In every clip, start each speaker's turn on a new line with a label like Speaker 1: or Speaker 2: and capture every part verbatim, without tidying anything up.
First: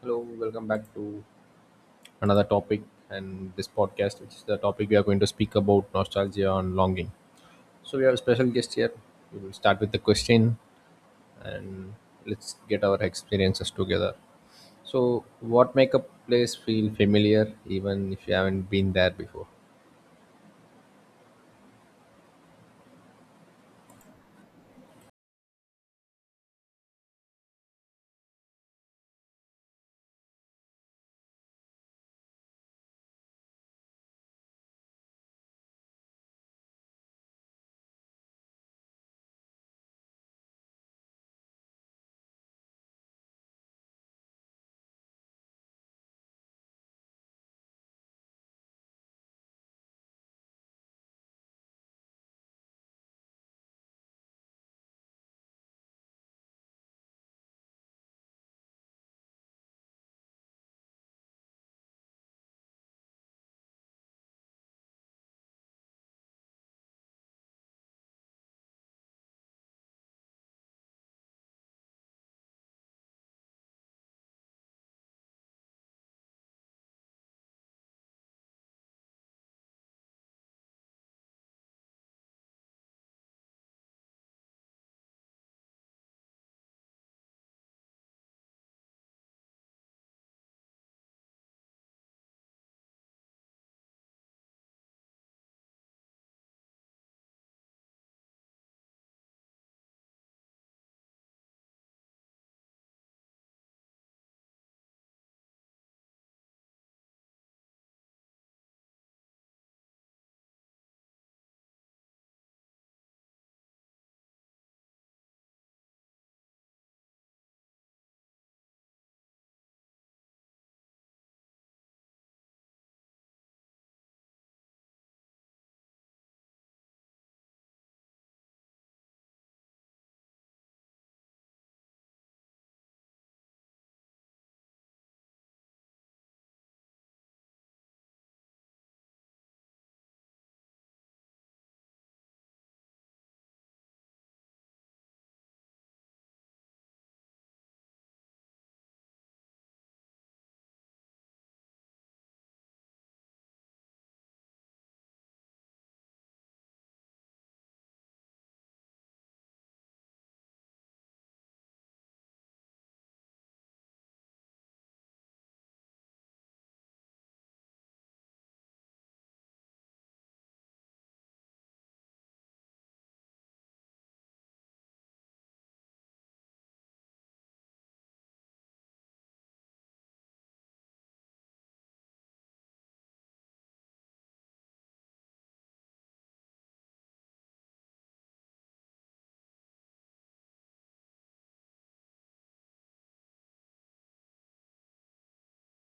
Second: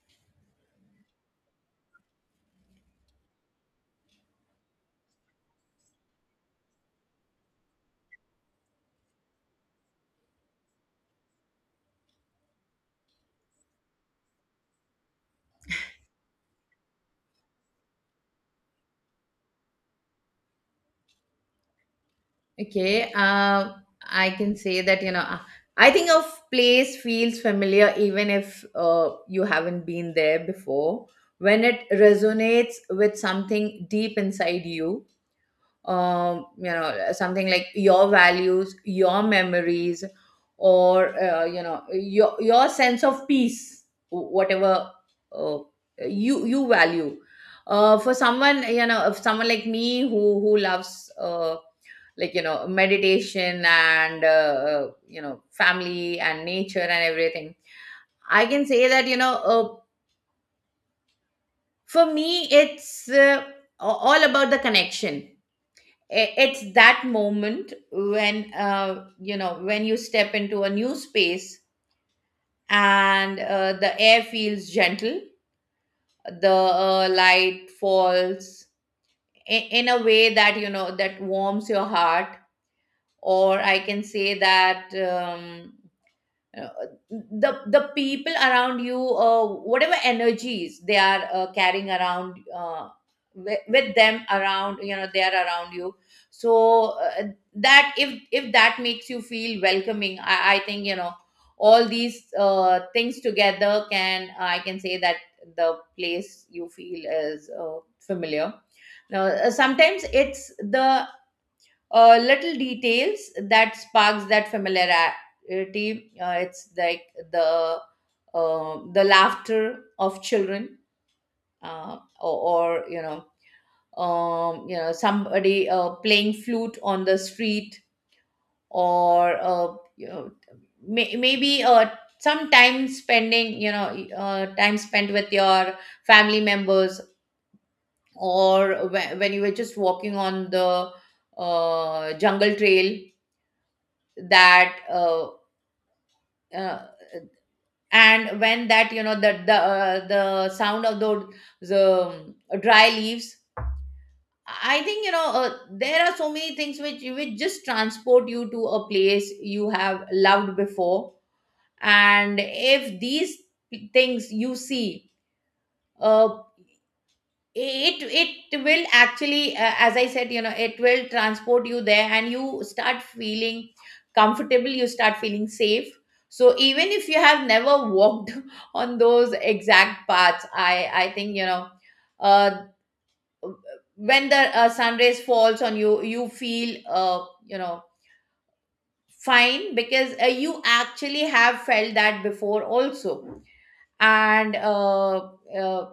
Speaker 1: Hello, welcome back to another topic and this podcast, which is the topic we are going to speak about nostalgia and longing. So, we have a special guest here. We will start with the question and let's get our experiences together. So, what make a place feel familiar even if you haven't been there before?
Speaker 2: Okay, uh, I can say that, you know, uh, I think a place feels familiar even if uh, you haven't been there before. When it resonates with something deep inside you, um, you know, something like your values, your memories, or, uh, you know, your, your sense of peace, wh- whatever uh, you, you value. Uh, for someone, you know, if someone like me who, who loves, uh, like you know meditation and uh, uh, you know family and nature and everything. I can say that you know uh, for me it's uh, a- all about the connection. I- it's that moment when uh, you know when you step into a new space and uh, the air feels gentle, the uh, light falls in, in a way that you know that warms your heart. Or I can say that um, uh, the the people around you, uh, whatever energies they are uh, carrying around uh, with, with them around, you know, they are around you. So uh, that if if that makes you feel welcoming, i, I think you know all these uh, things together, can I can say that the place you feel is uh, familiar. Now, uh, sometimes it's the uh, little details that sparks that familiarity. Uh, it's like the uh, the laughter of children, uh, or, or you know, um, you know, somebody uh, playing flute on the street, or uh, you know, may, maybe uh, some time spending, you know, uh, time spent with your family members, or whe- when you were just walking on the uh, jungle trail, that uh, uh, and when that you know that the uh, the sound of the the um, dry leaves. I think you know uh, there are so many things which which just transport you to a place you have loved before. And if these things you see, uh, it it will actually, uh, as I said, you know, it will transport you there and you start feeling comfortable, you start feeling safe. So even if you have never walked on those exact paths, i i think you know uh when the uh, sun rays falls on you, you feel uh you know fine, because uh, you actually have felt that before also. And uh, uh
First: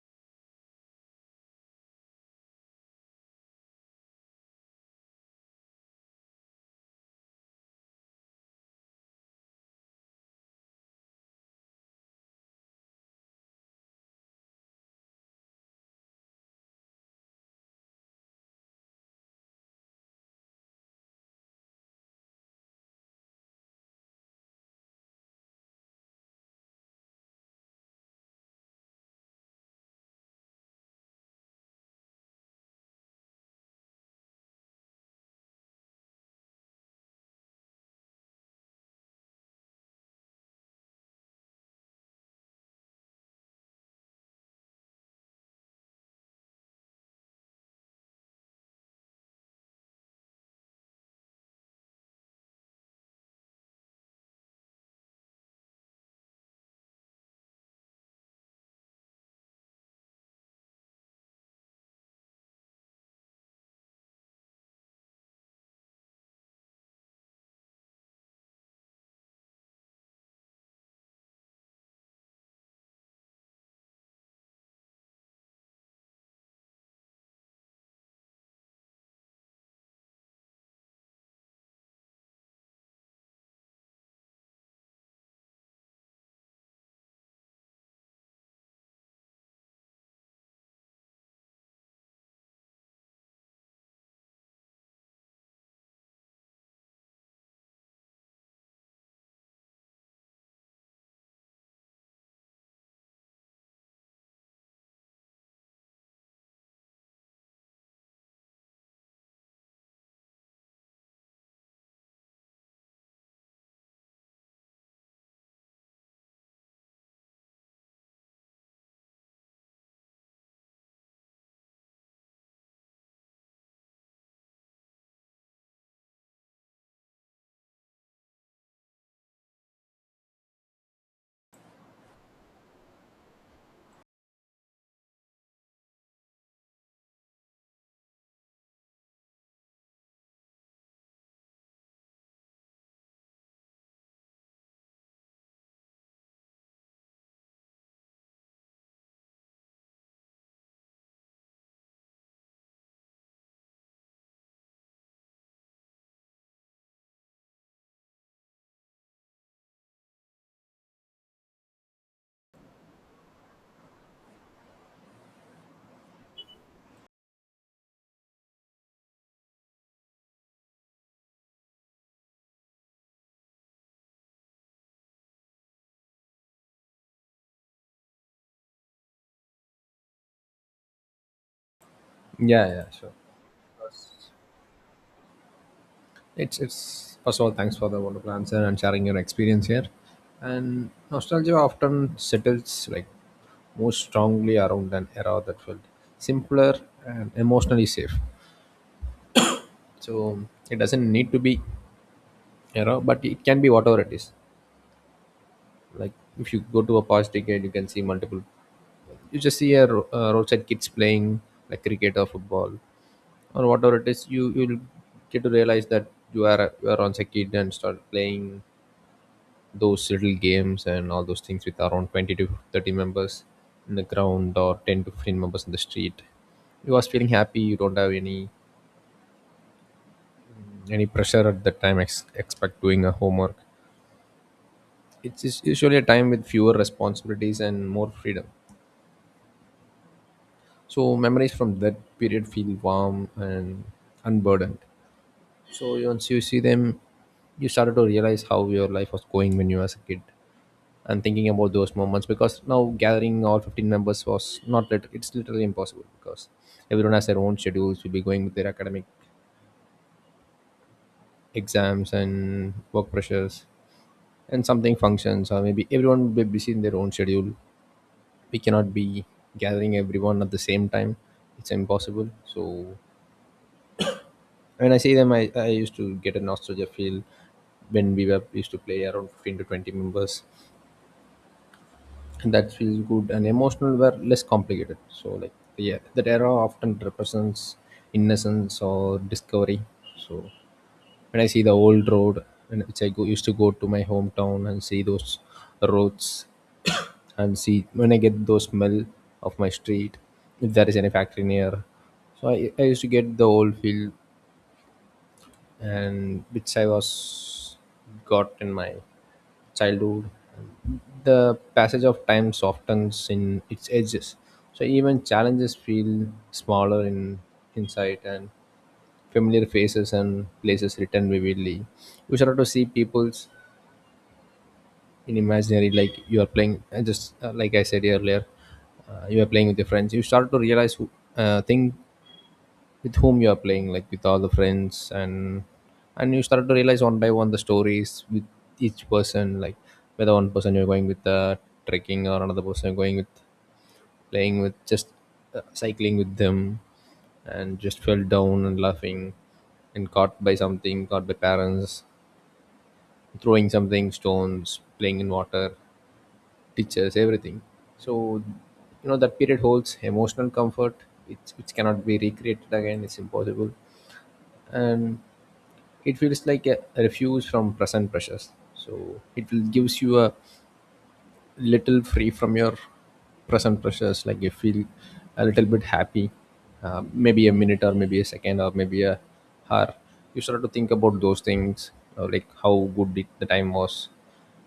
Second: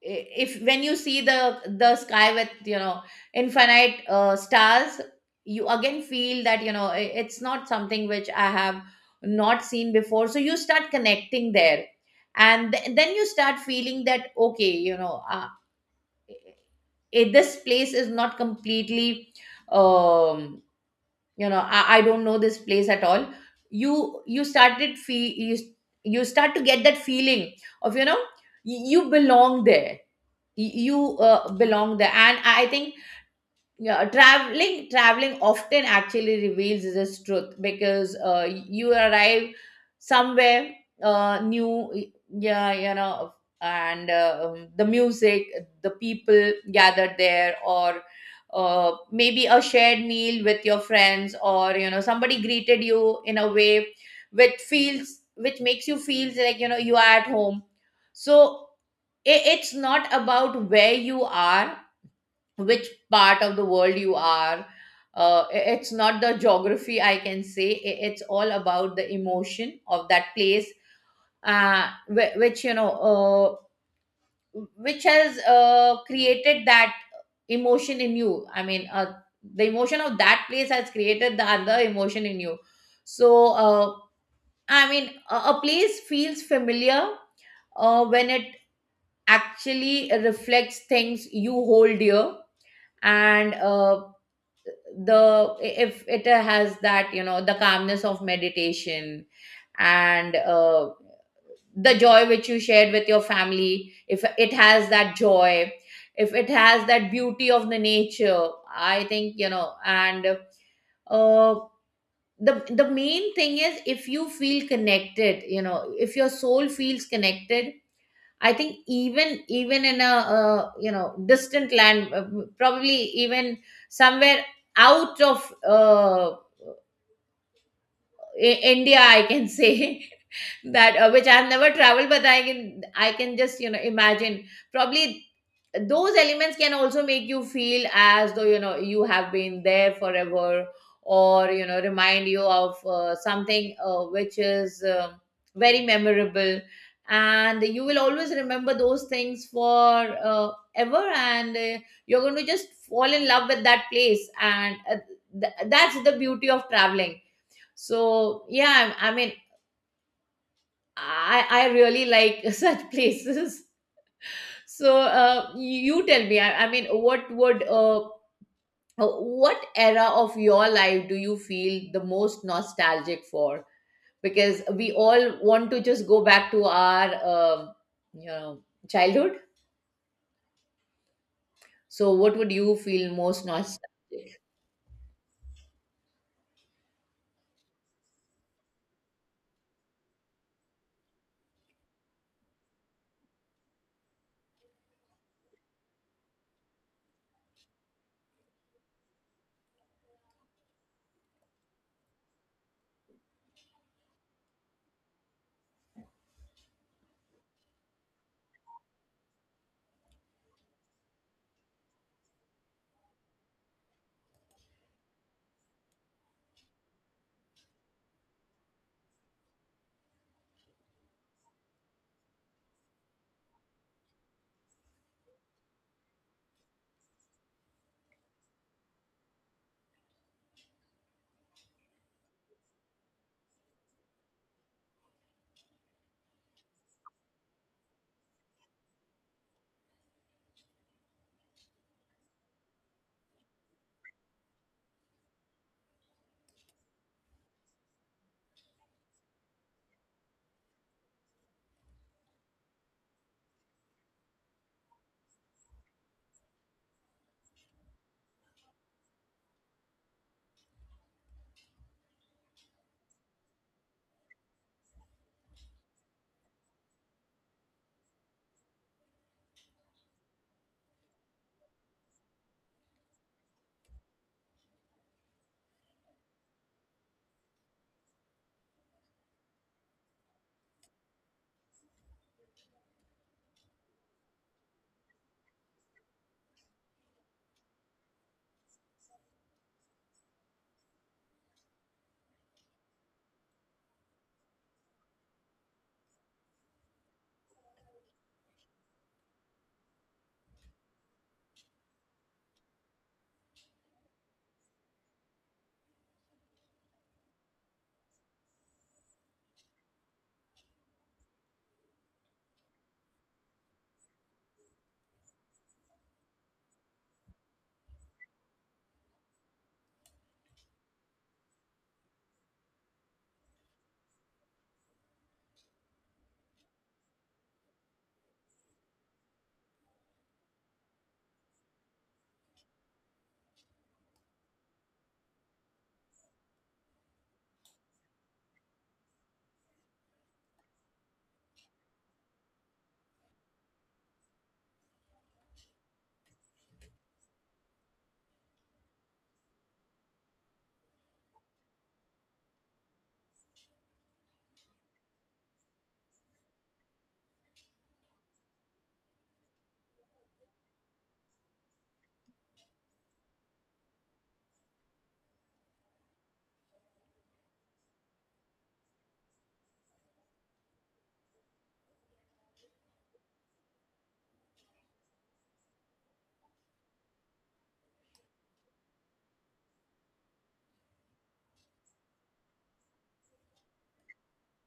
Speaker 2: if when you see the the sky with, you know, infinite uh, stars, you again feel that, you know, i- it's not something which I have not seen before. So you start connecting there and th- then you start feeling that okay, you know uh, i- this place is not completely um you know, I, I don't know this place at all. you you started feel you, you start to get that feeling of, you know, y- you belong there. Y- you uh, belong there, and I think, yeah, traveling traveling often actually reveals this truth, because uh, you arrive somewhere uh, new, yeah, you know. And uh, um, the music, the people gathered there, or uh, maybe a shared meal with your friends, or you know, somebody greeted you in a way which feels, which makes you feel like, you know, you are at home. So it, it's not about where you are, which part of the world you are. Uh, i- it's not the geography, I can say. I- it's all about the emotion of that place, uh, whi- which, you know uh, which has uh, created that emotion in you. I mean, uh, the emotion of that place has created the other emotion in you. So uh, I mean, a, a place feels familiar uh, when it actually reflects things you hold dear. And uh, the if it has that, you know, the calmness of meditation, and uh, the joy which you shared with your family, if it has that joy, if it has that beauty of the nature, I think you know. And uh, the the main thing is if you feel connected, you know, if your soul feels connected, I think even even in a, uh, you know, distant land, uh, probably even somewhere out of uh, I- India, I can say, that uh, which I've never traveled, but I can I can just you know imagine probably those elements can also make you feel as though, you know, you have been there forever, or you know, remind you of uh, something uh, which is um very memorable. And you will always remember those things for uh, ever. And uh, you're going to just fall in love with that place. And uh, th- that's the beauty of traveling. So yeah, i, I mean, i i really like such places. So uh, you tell me, I, I mean, what would uh, uh, what era of your life do you feel the most nostalgic for? Because we all want to just go back to our um you know childhood. So what would
Speaker 1: Yeah,
Speaker 2: you
Speaker 1: yeah, sure.
Speaker 2: feel most nostalgic?
Speaker 1: It's it's first of all, thanks for the wonderful answer and sharing your experience here. And nostalgia often settles like most strongly around an era that felt simpler and emotionally safe. So it doesn't need to be era, but it can be whatever it is. Like if you go to a past decade, you can see multiple. You just see a, ro- uh roadside kids playing like cricket or football or whatever it is. You you'll get to realize that you are a- you are once a kid and start playing those little games and all those things with around twenty to thirty members in the ground or ten to fifteen members in the street. You was feeling happy, you don't have any any pressure at that time ex- expect doing a homework. It's us- usually a time with fewer responsibilities and more freedom, so memories from that period feel warm and unburdened. So once you see them, you started to realize how your life was going when you was a kid and thinking about those moments, because now gathering all fifteen members was not lit- it's literally impossible, because everyone has their own schedules, will be going with their academic exams and work pressures and something functions, or maybe everyone will be busy in their own schedule. We cannot be gathering everyone at the same time, it's impossible. So when I see them i, I used to get a nostalgia feel when we were used to play around fifteen to twenty members, and that feels good and emotional were less complicated. So like yeah, that era often represents innocence or discovery. So when I see the old road and which i go, used to go to my hometown and see those roads and see when I get those smell of my street, if there is any factory near. So i, I used to get the old feel and which I was got in my childhood. The passage of time softens in its edges, so even challenges feel smaller in insight, and familiar faces and places written vividly. You start to see peoples in imaginary, like you are playing. uh, Just uh, like I said earlier, uh, you are playing with your friends. You start to realize who, uh, thing with whom you are playing, like with all the friends, and and you start to realize one by one the stories with each person, like whether one person you're going with uh, trekking, or another person you're going with playing with, just uh, cycling with them and just fell down and laughing, and caught by something, caught by parents, throwing something, stones, playing in water, teachers, everything. So you know, that period holds emotional comfort which, which cannot be recreated again, it's impossible. And it feels like a refuge from present pressures, so it will gives you a little free from your present pressures, like you feel a little bit happy. Uh, maybe a minute or maybe a second or maybe a hour, you start to think about those things, or like how good it, the time was.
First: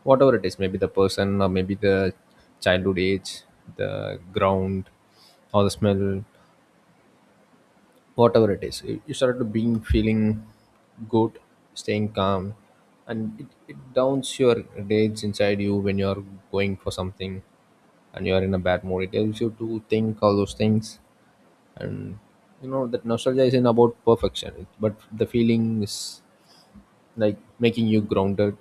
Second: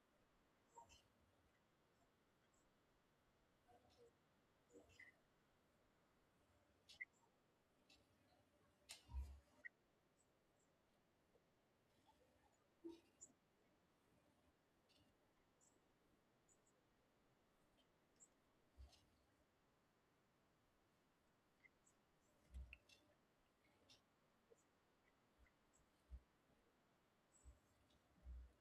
Speaker 1: Whatever it is, maybe the person or maybe the childhood age, the ground or the smell, whatever it is, you you started to being feeling good, staying calm. And it, it downs your rage inside you when you're going for something and you're in a bad mood, it helps you to think all those things. And you know that nostalgia isn't about perfection, it- but the feeling is like making you grounded.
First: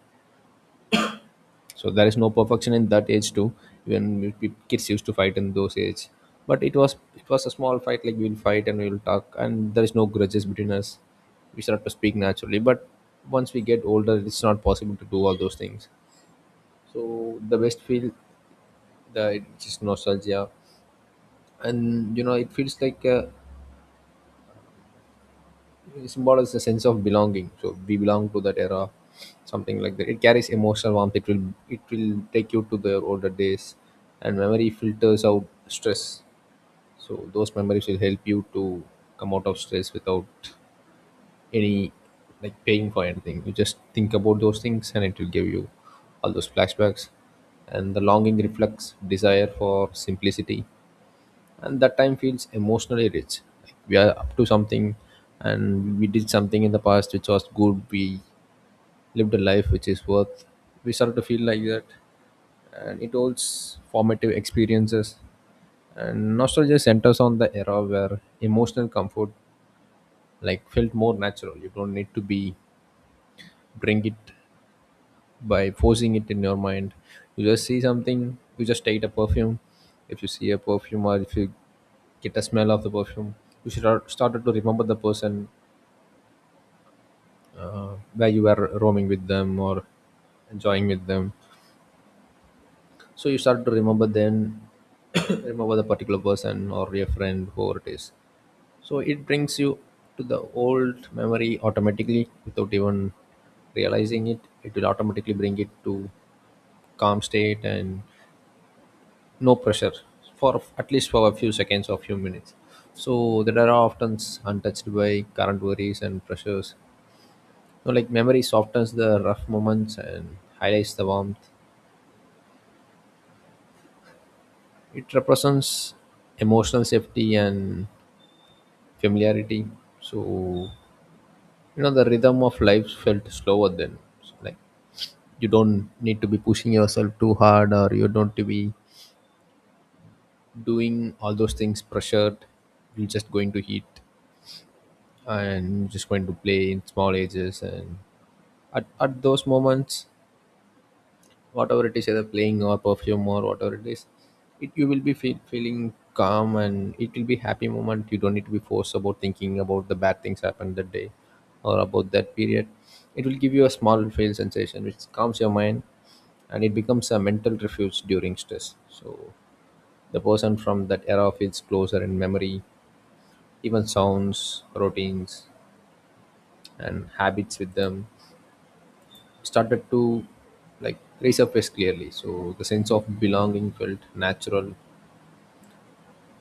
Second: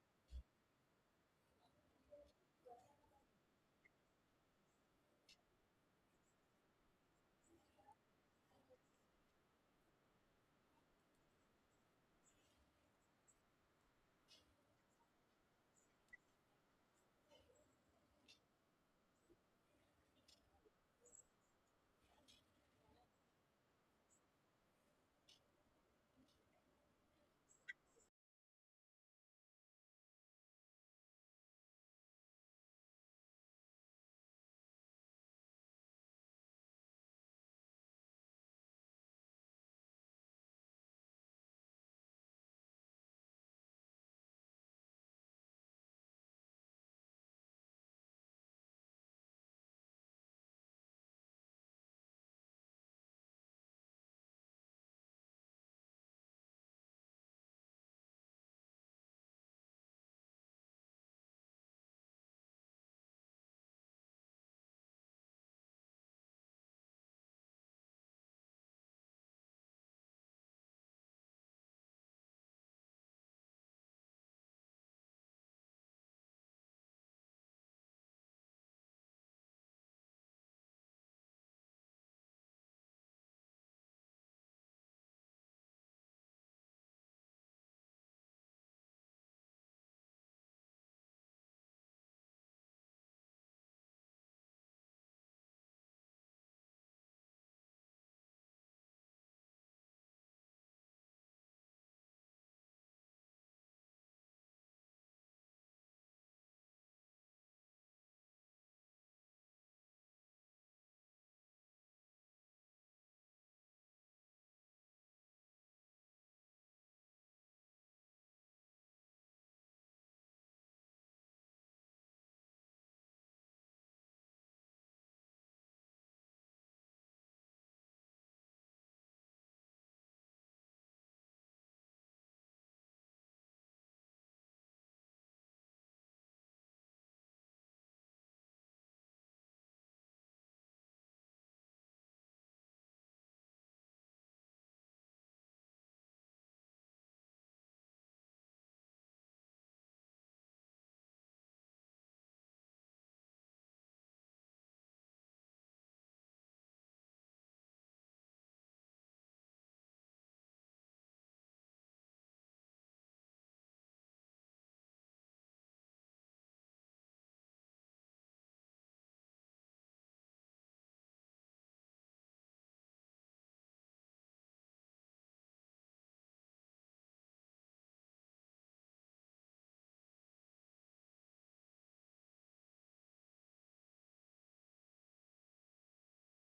Speaker 1: So there is no perfection in that age too, even we- kids used to fight in those age, but it was, it was a small fight, like we'll fight and we'll talk and there is no grudges between us, we start to speak naturally. But once we get older, it's not possible to do all those things. So the best feel, the it's just nostalgia. And you know, it feels like uh, it symbolizes a sense of belonging. So we belong to that era, something like that. It carries emotional warmth. It will it will take you to the older days, and memory filters out stress. So those memories will help you to come out of stress without any, like paying for anything. You just think about those things, and it will give you all those flashbacks. And the longing reflects desire for simplicity, and that time feels emotionally rich, like we are up to something and we did something in the past which was good, we lived a life which is worth, we started to feel like that. And it holds formative experiences, and nostalgia centers on the era where emotional comfort, like felt more natural, you don't need to be bring it by forcing it in your mind. You just see something, you just take a perfume. If you see a perfume or if you get a smell of the perfume, you should start started to remember the person uh, where you were roaming with them or enjoying with them. So you start to remember, then remember the particular person or your friend, whoever it is. So it brings you to the old memory automatically without even realizing it. It will automatically bring it to calm state and no pressure, for at least for a few seconds or few minutes. So that are often untouched by current worries and pressures, you know, like memory softens the rough moments and highlights the warmth. It represents emotional safety and familiarity. So you know, the rhythm of life felt slower then. So like, you don't need to be pushing yourself too hard, or you don't to be doing all those things pressured, you're just going to heat and just going to play in small ages. And at, at those moments, whatever it is, either playing or perfume or whatever it is, it you will be feel, feeling calm, and it will be happy moment. You don't need to be forced about thinking about the bad things happened that day or about that period. It will give you a small feel sensation which calms your mind, and it becomes a mental refuge during stress. So the person from that era feels closer in memory, even sounds, routines and habits with them started to like resurface clearly. So the sense of belonging felt natural,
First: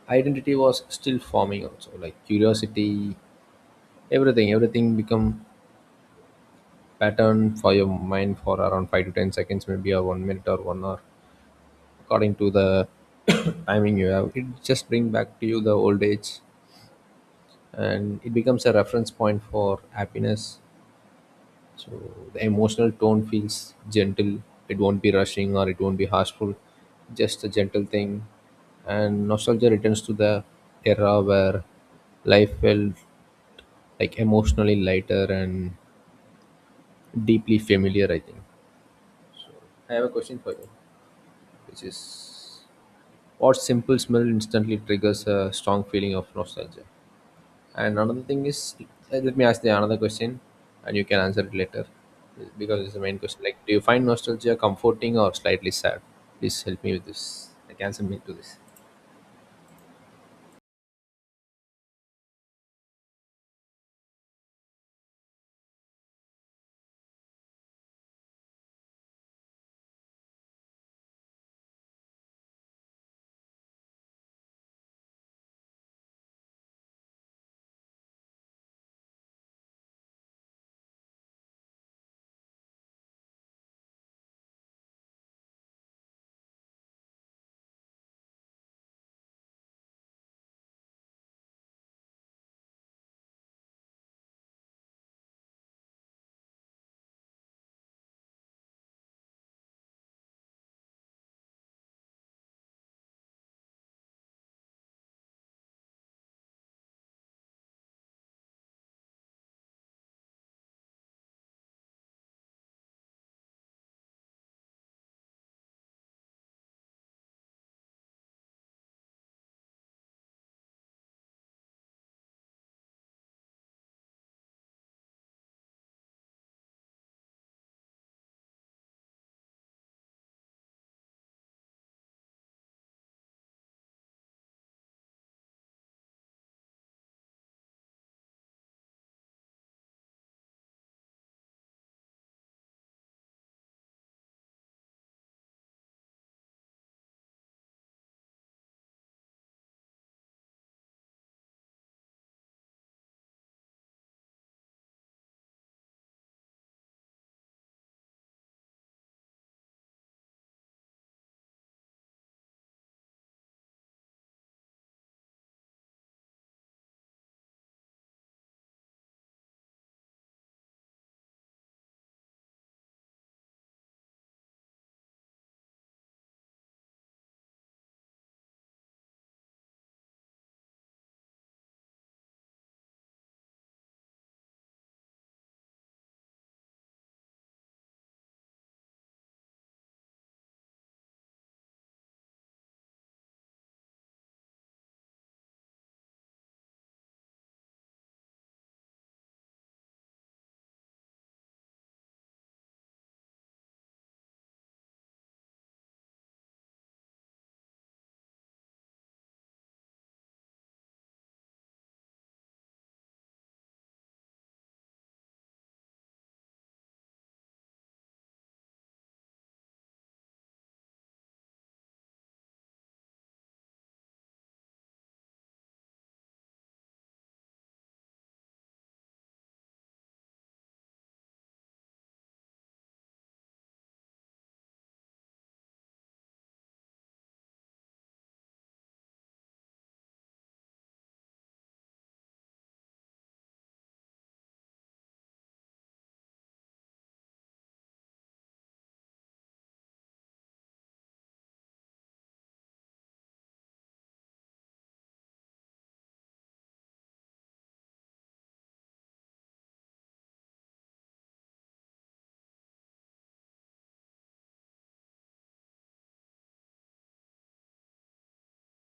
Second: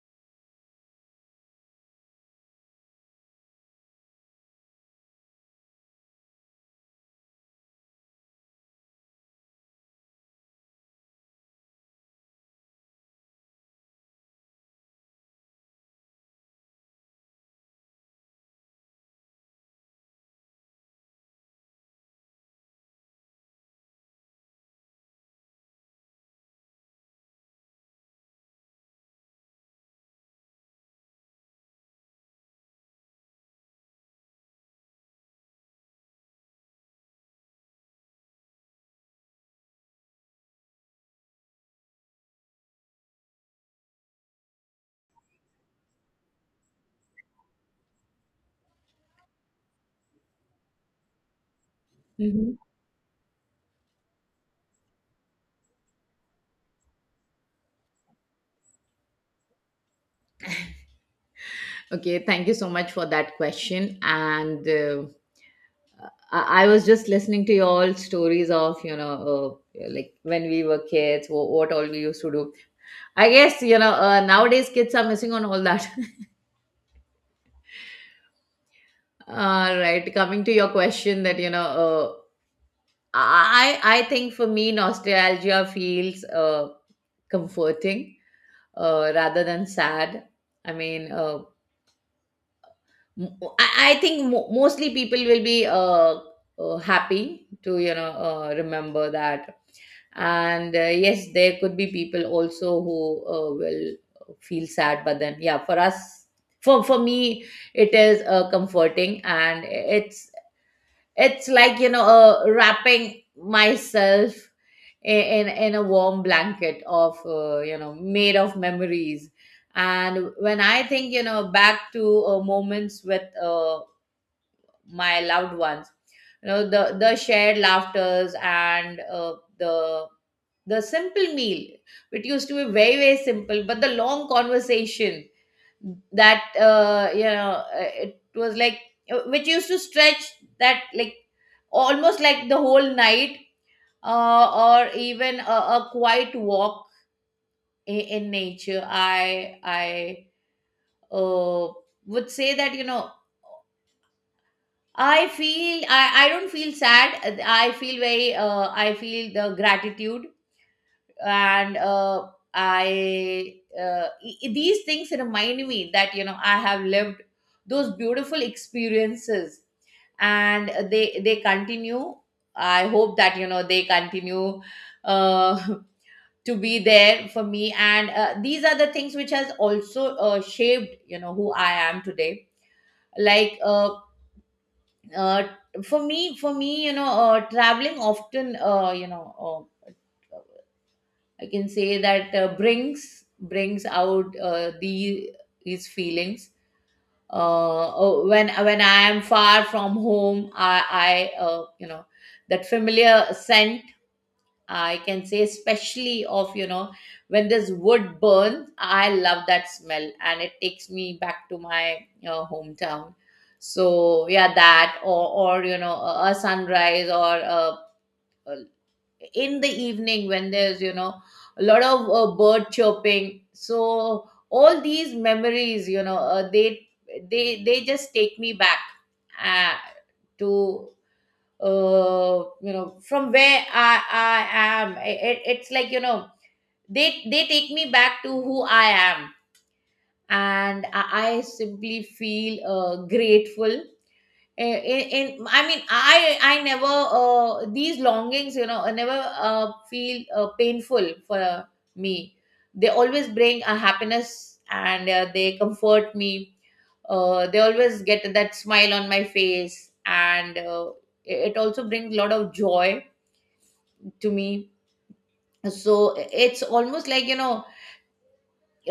Speaker 1: identity was still forming, also like curiosity. Everything, everything become pattern for your mind for around five to ten seconds maybe, or one minute or one hour, according to the timing you have. It just bring back to you the old age, and it becomes a reference point for happiness. So the emotional tone feels gentle. It won't be rushing or it won't be harshful. Just a gentle thing. And nostalgia returns to the era where life felt like emotionally lighter and deeply familiar, I think. I have a question for you, which is what simple smell instantly triggers a strong feeling of nostalgia? And another thing is, uh, let me ask the another question, and you can answer it later,
Speaker 2: Mhm.
Speaker 1: because it's the main question. Like, do you find nostalgia comforting or slightly sad? Please help me with this. Like, answer me to this.
Speaker 2: Okay, thank you so much for that question. And uh, I, I was just listening to your all stories of, you know, uh, like when we were kids, what, what all we used to do. I guess, you know, uh, nowadays kids are missing on all that. All right. Coming to your question that, you know, uh, I I think for me nostalgia feels uh, comforting uh, rather than sad. I mean, uh, m- I, I think mo- mostly people will be uh, uh, happy to, you know, uh, remember that. And uh, yes, there could be people also who uh, will feel sad. But then, yeah, for us, for, for me, it is uh, comforting, and it's it's like, you know, uh, wrapping myself i- in in a warm blanket of, uh, you know, made of memories. And when I think, you know, back to uh, moments with uh, my loved ones, you know, the the shared laughters, and uh, the the simple meal, which used to be very very simple, but the long conversation that uh, you know uh, it was like uh, which used to stretch, that like almost like the whole night, uh, or even a, a quiet walk in, in nature. I I uh, would say that, you know, i feel i i don't feel sad, I feel very uh, I feel the gratitude. And uh, i uh, e- e, these things remind me that, you know, I have lived those beautiful experiences, and they they continue. I hope that, you know, they continue uh, to be there for me. And uh, these are the things which has also uh, shaped, you know, who I am today. Like uh, uh, for me, for me you know, uh, traveling often, uh, you know uh, I can say that uh, brings brings out uh, the his feelings. Uh, oh, when when I am far from home, I I uh, you know that familiar scent. I can say especially of, you know, when this wood burns. I love that smell, and it takes me back to my uh, hometown. So yeah, that, or or you know, a a sunrise, or a in the evening when there's, you know, a lot of uh, bird chirping. So all these memories, you know, uh, they they they just take me back uh, to, uh, you know, from where i i am. It, it's like, you know, they they take me back to who I am, and i, I simply feel uh, grateful. In, in i mean i i never uh, these longings, you know, I never uh, feel uh, painful for me. They always bring a happiness, and uh, they comfort me. Uh, they always get that smile on my face. And uh, it also brings a lot of joy to me. So it's almost like, you know,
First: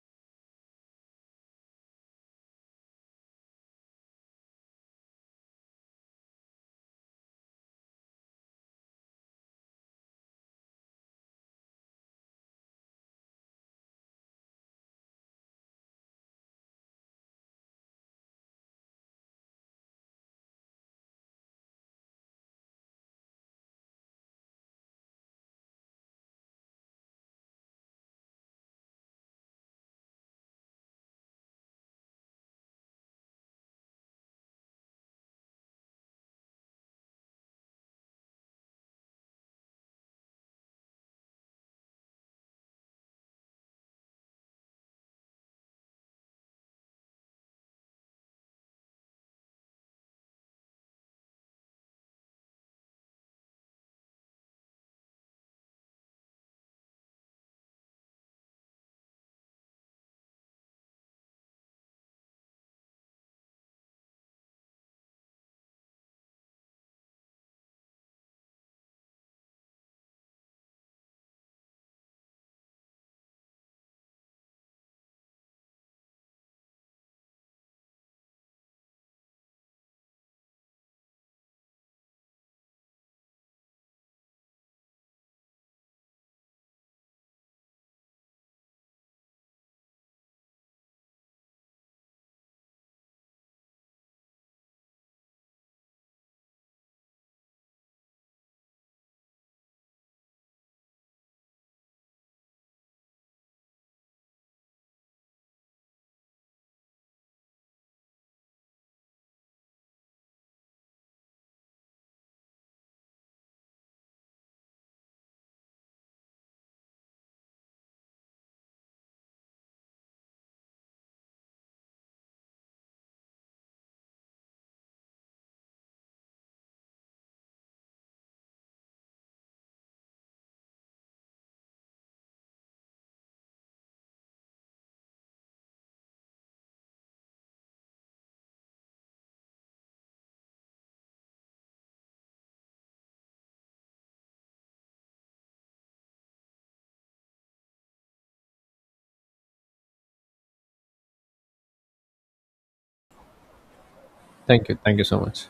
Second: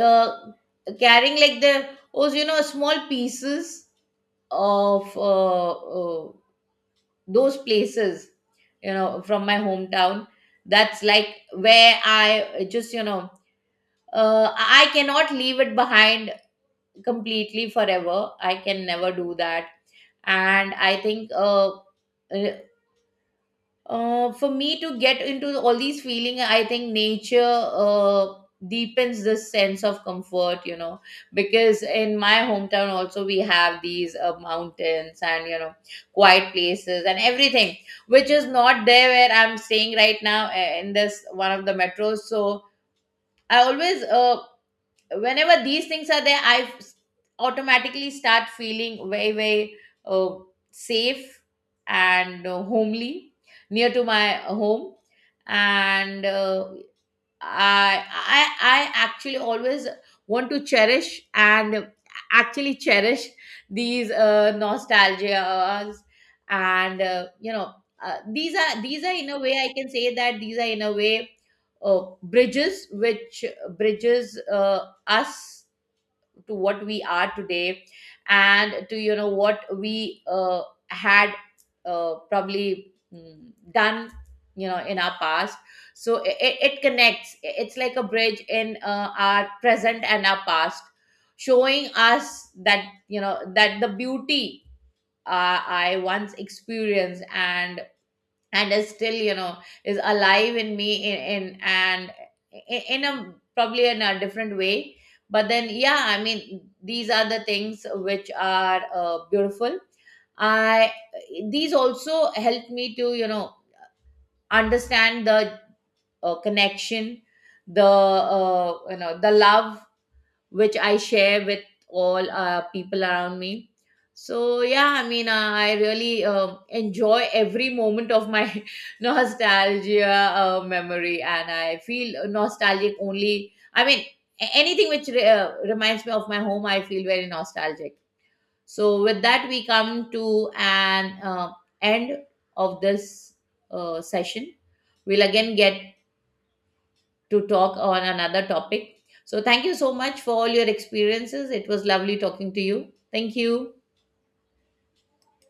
Speaker 2: uh, carrying like the oh you know, small pieces of uh, uh, those places, you know, from my hometown. That's like where I just, you know, uh, I cannot leave it behind completely forever. I can never do that. And I think uh, uh, for me to get into all these feeling, I think nature uh, deepens the sense of comfort, you know, because in my hometown also we have these uh, mountains, and, you know, quiet places and everything, which is not there where I'm staying right now, uh, in this one of the metros. So I always uh, whenever these things are there, I automatically start feeling very very uh, safe, and uh, homely, near to my home. And uh, I I I actually always want to cherish, and actually cherish these uh, nostalgias. And uh, you know uh, these are, these are in a way I can say that these are in a way uh, bridges which bridges uh, us to what we are today, and to, you know, what we uh, had uh, probably mm, done, you know, in our past. So it, it connects, it's like a bridge in uh, our present and our past, showing us that, you know, that the beauty uh, I once experienced and and is still, you know, is alive in me in, in and i- in a, probably in a different way. But then yeah, I mean, these are the things which are uh, beautiful. I These also helped me to, you know, understand the uh, connection, the uh, you know, the love which I share with all uh, people around me. So yeah, I mean, uh, I really uh, enjoy every moment of my nostalgia uh, memory, and I feel nostalgic only. I mean, a- anything which re- uh, reminds me of my home, I feel very nostalgic. So with that, we come to an uh, end of this uh, session. We'll again get to talk on another topic. So, thank you so much for all your experiences. It was lovely talking to you. Thank you.
Speaker 1: Thank you. Thank you so much.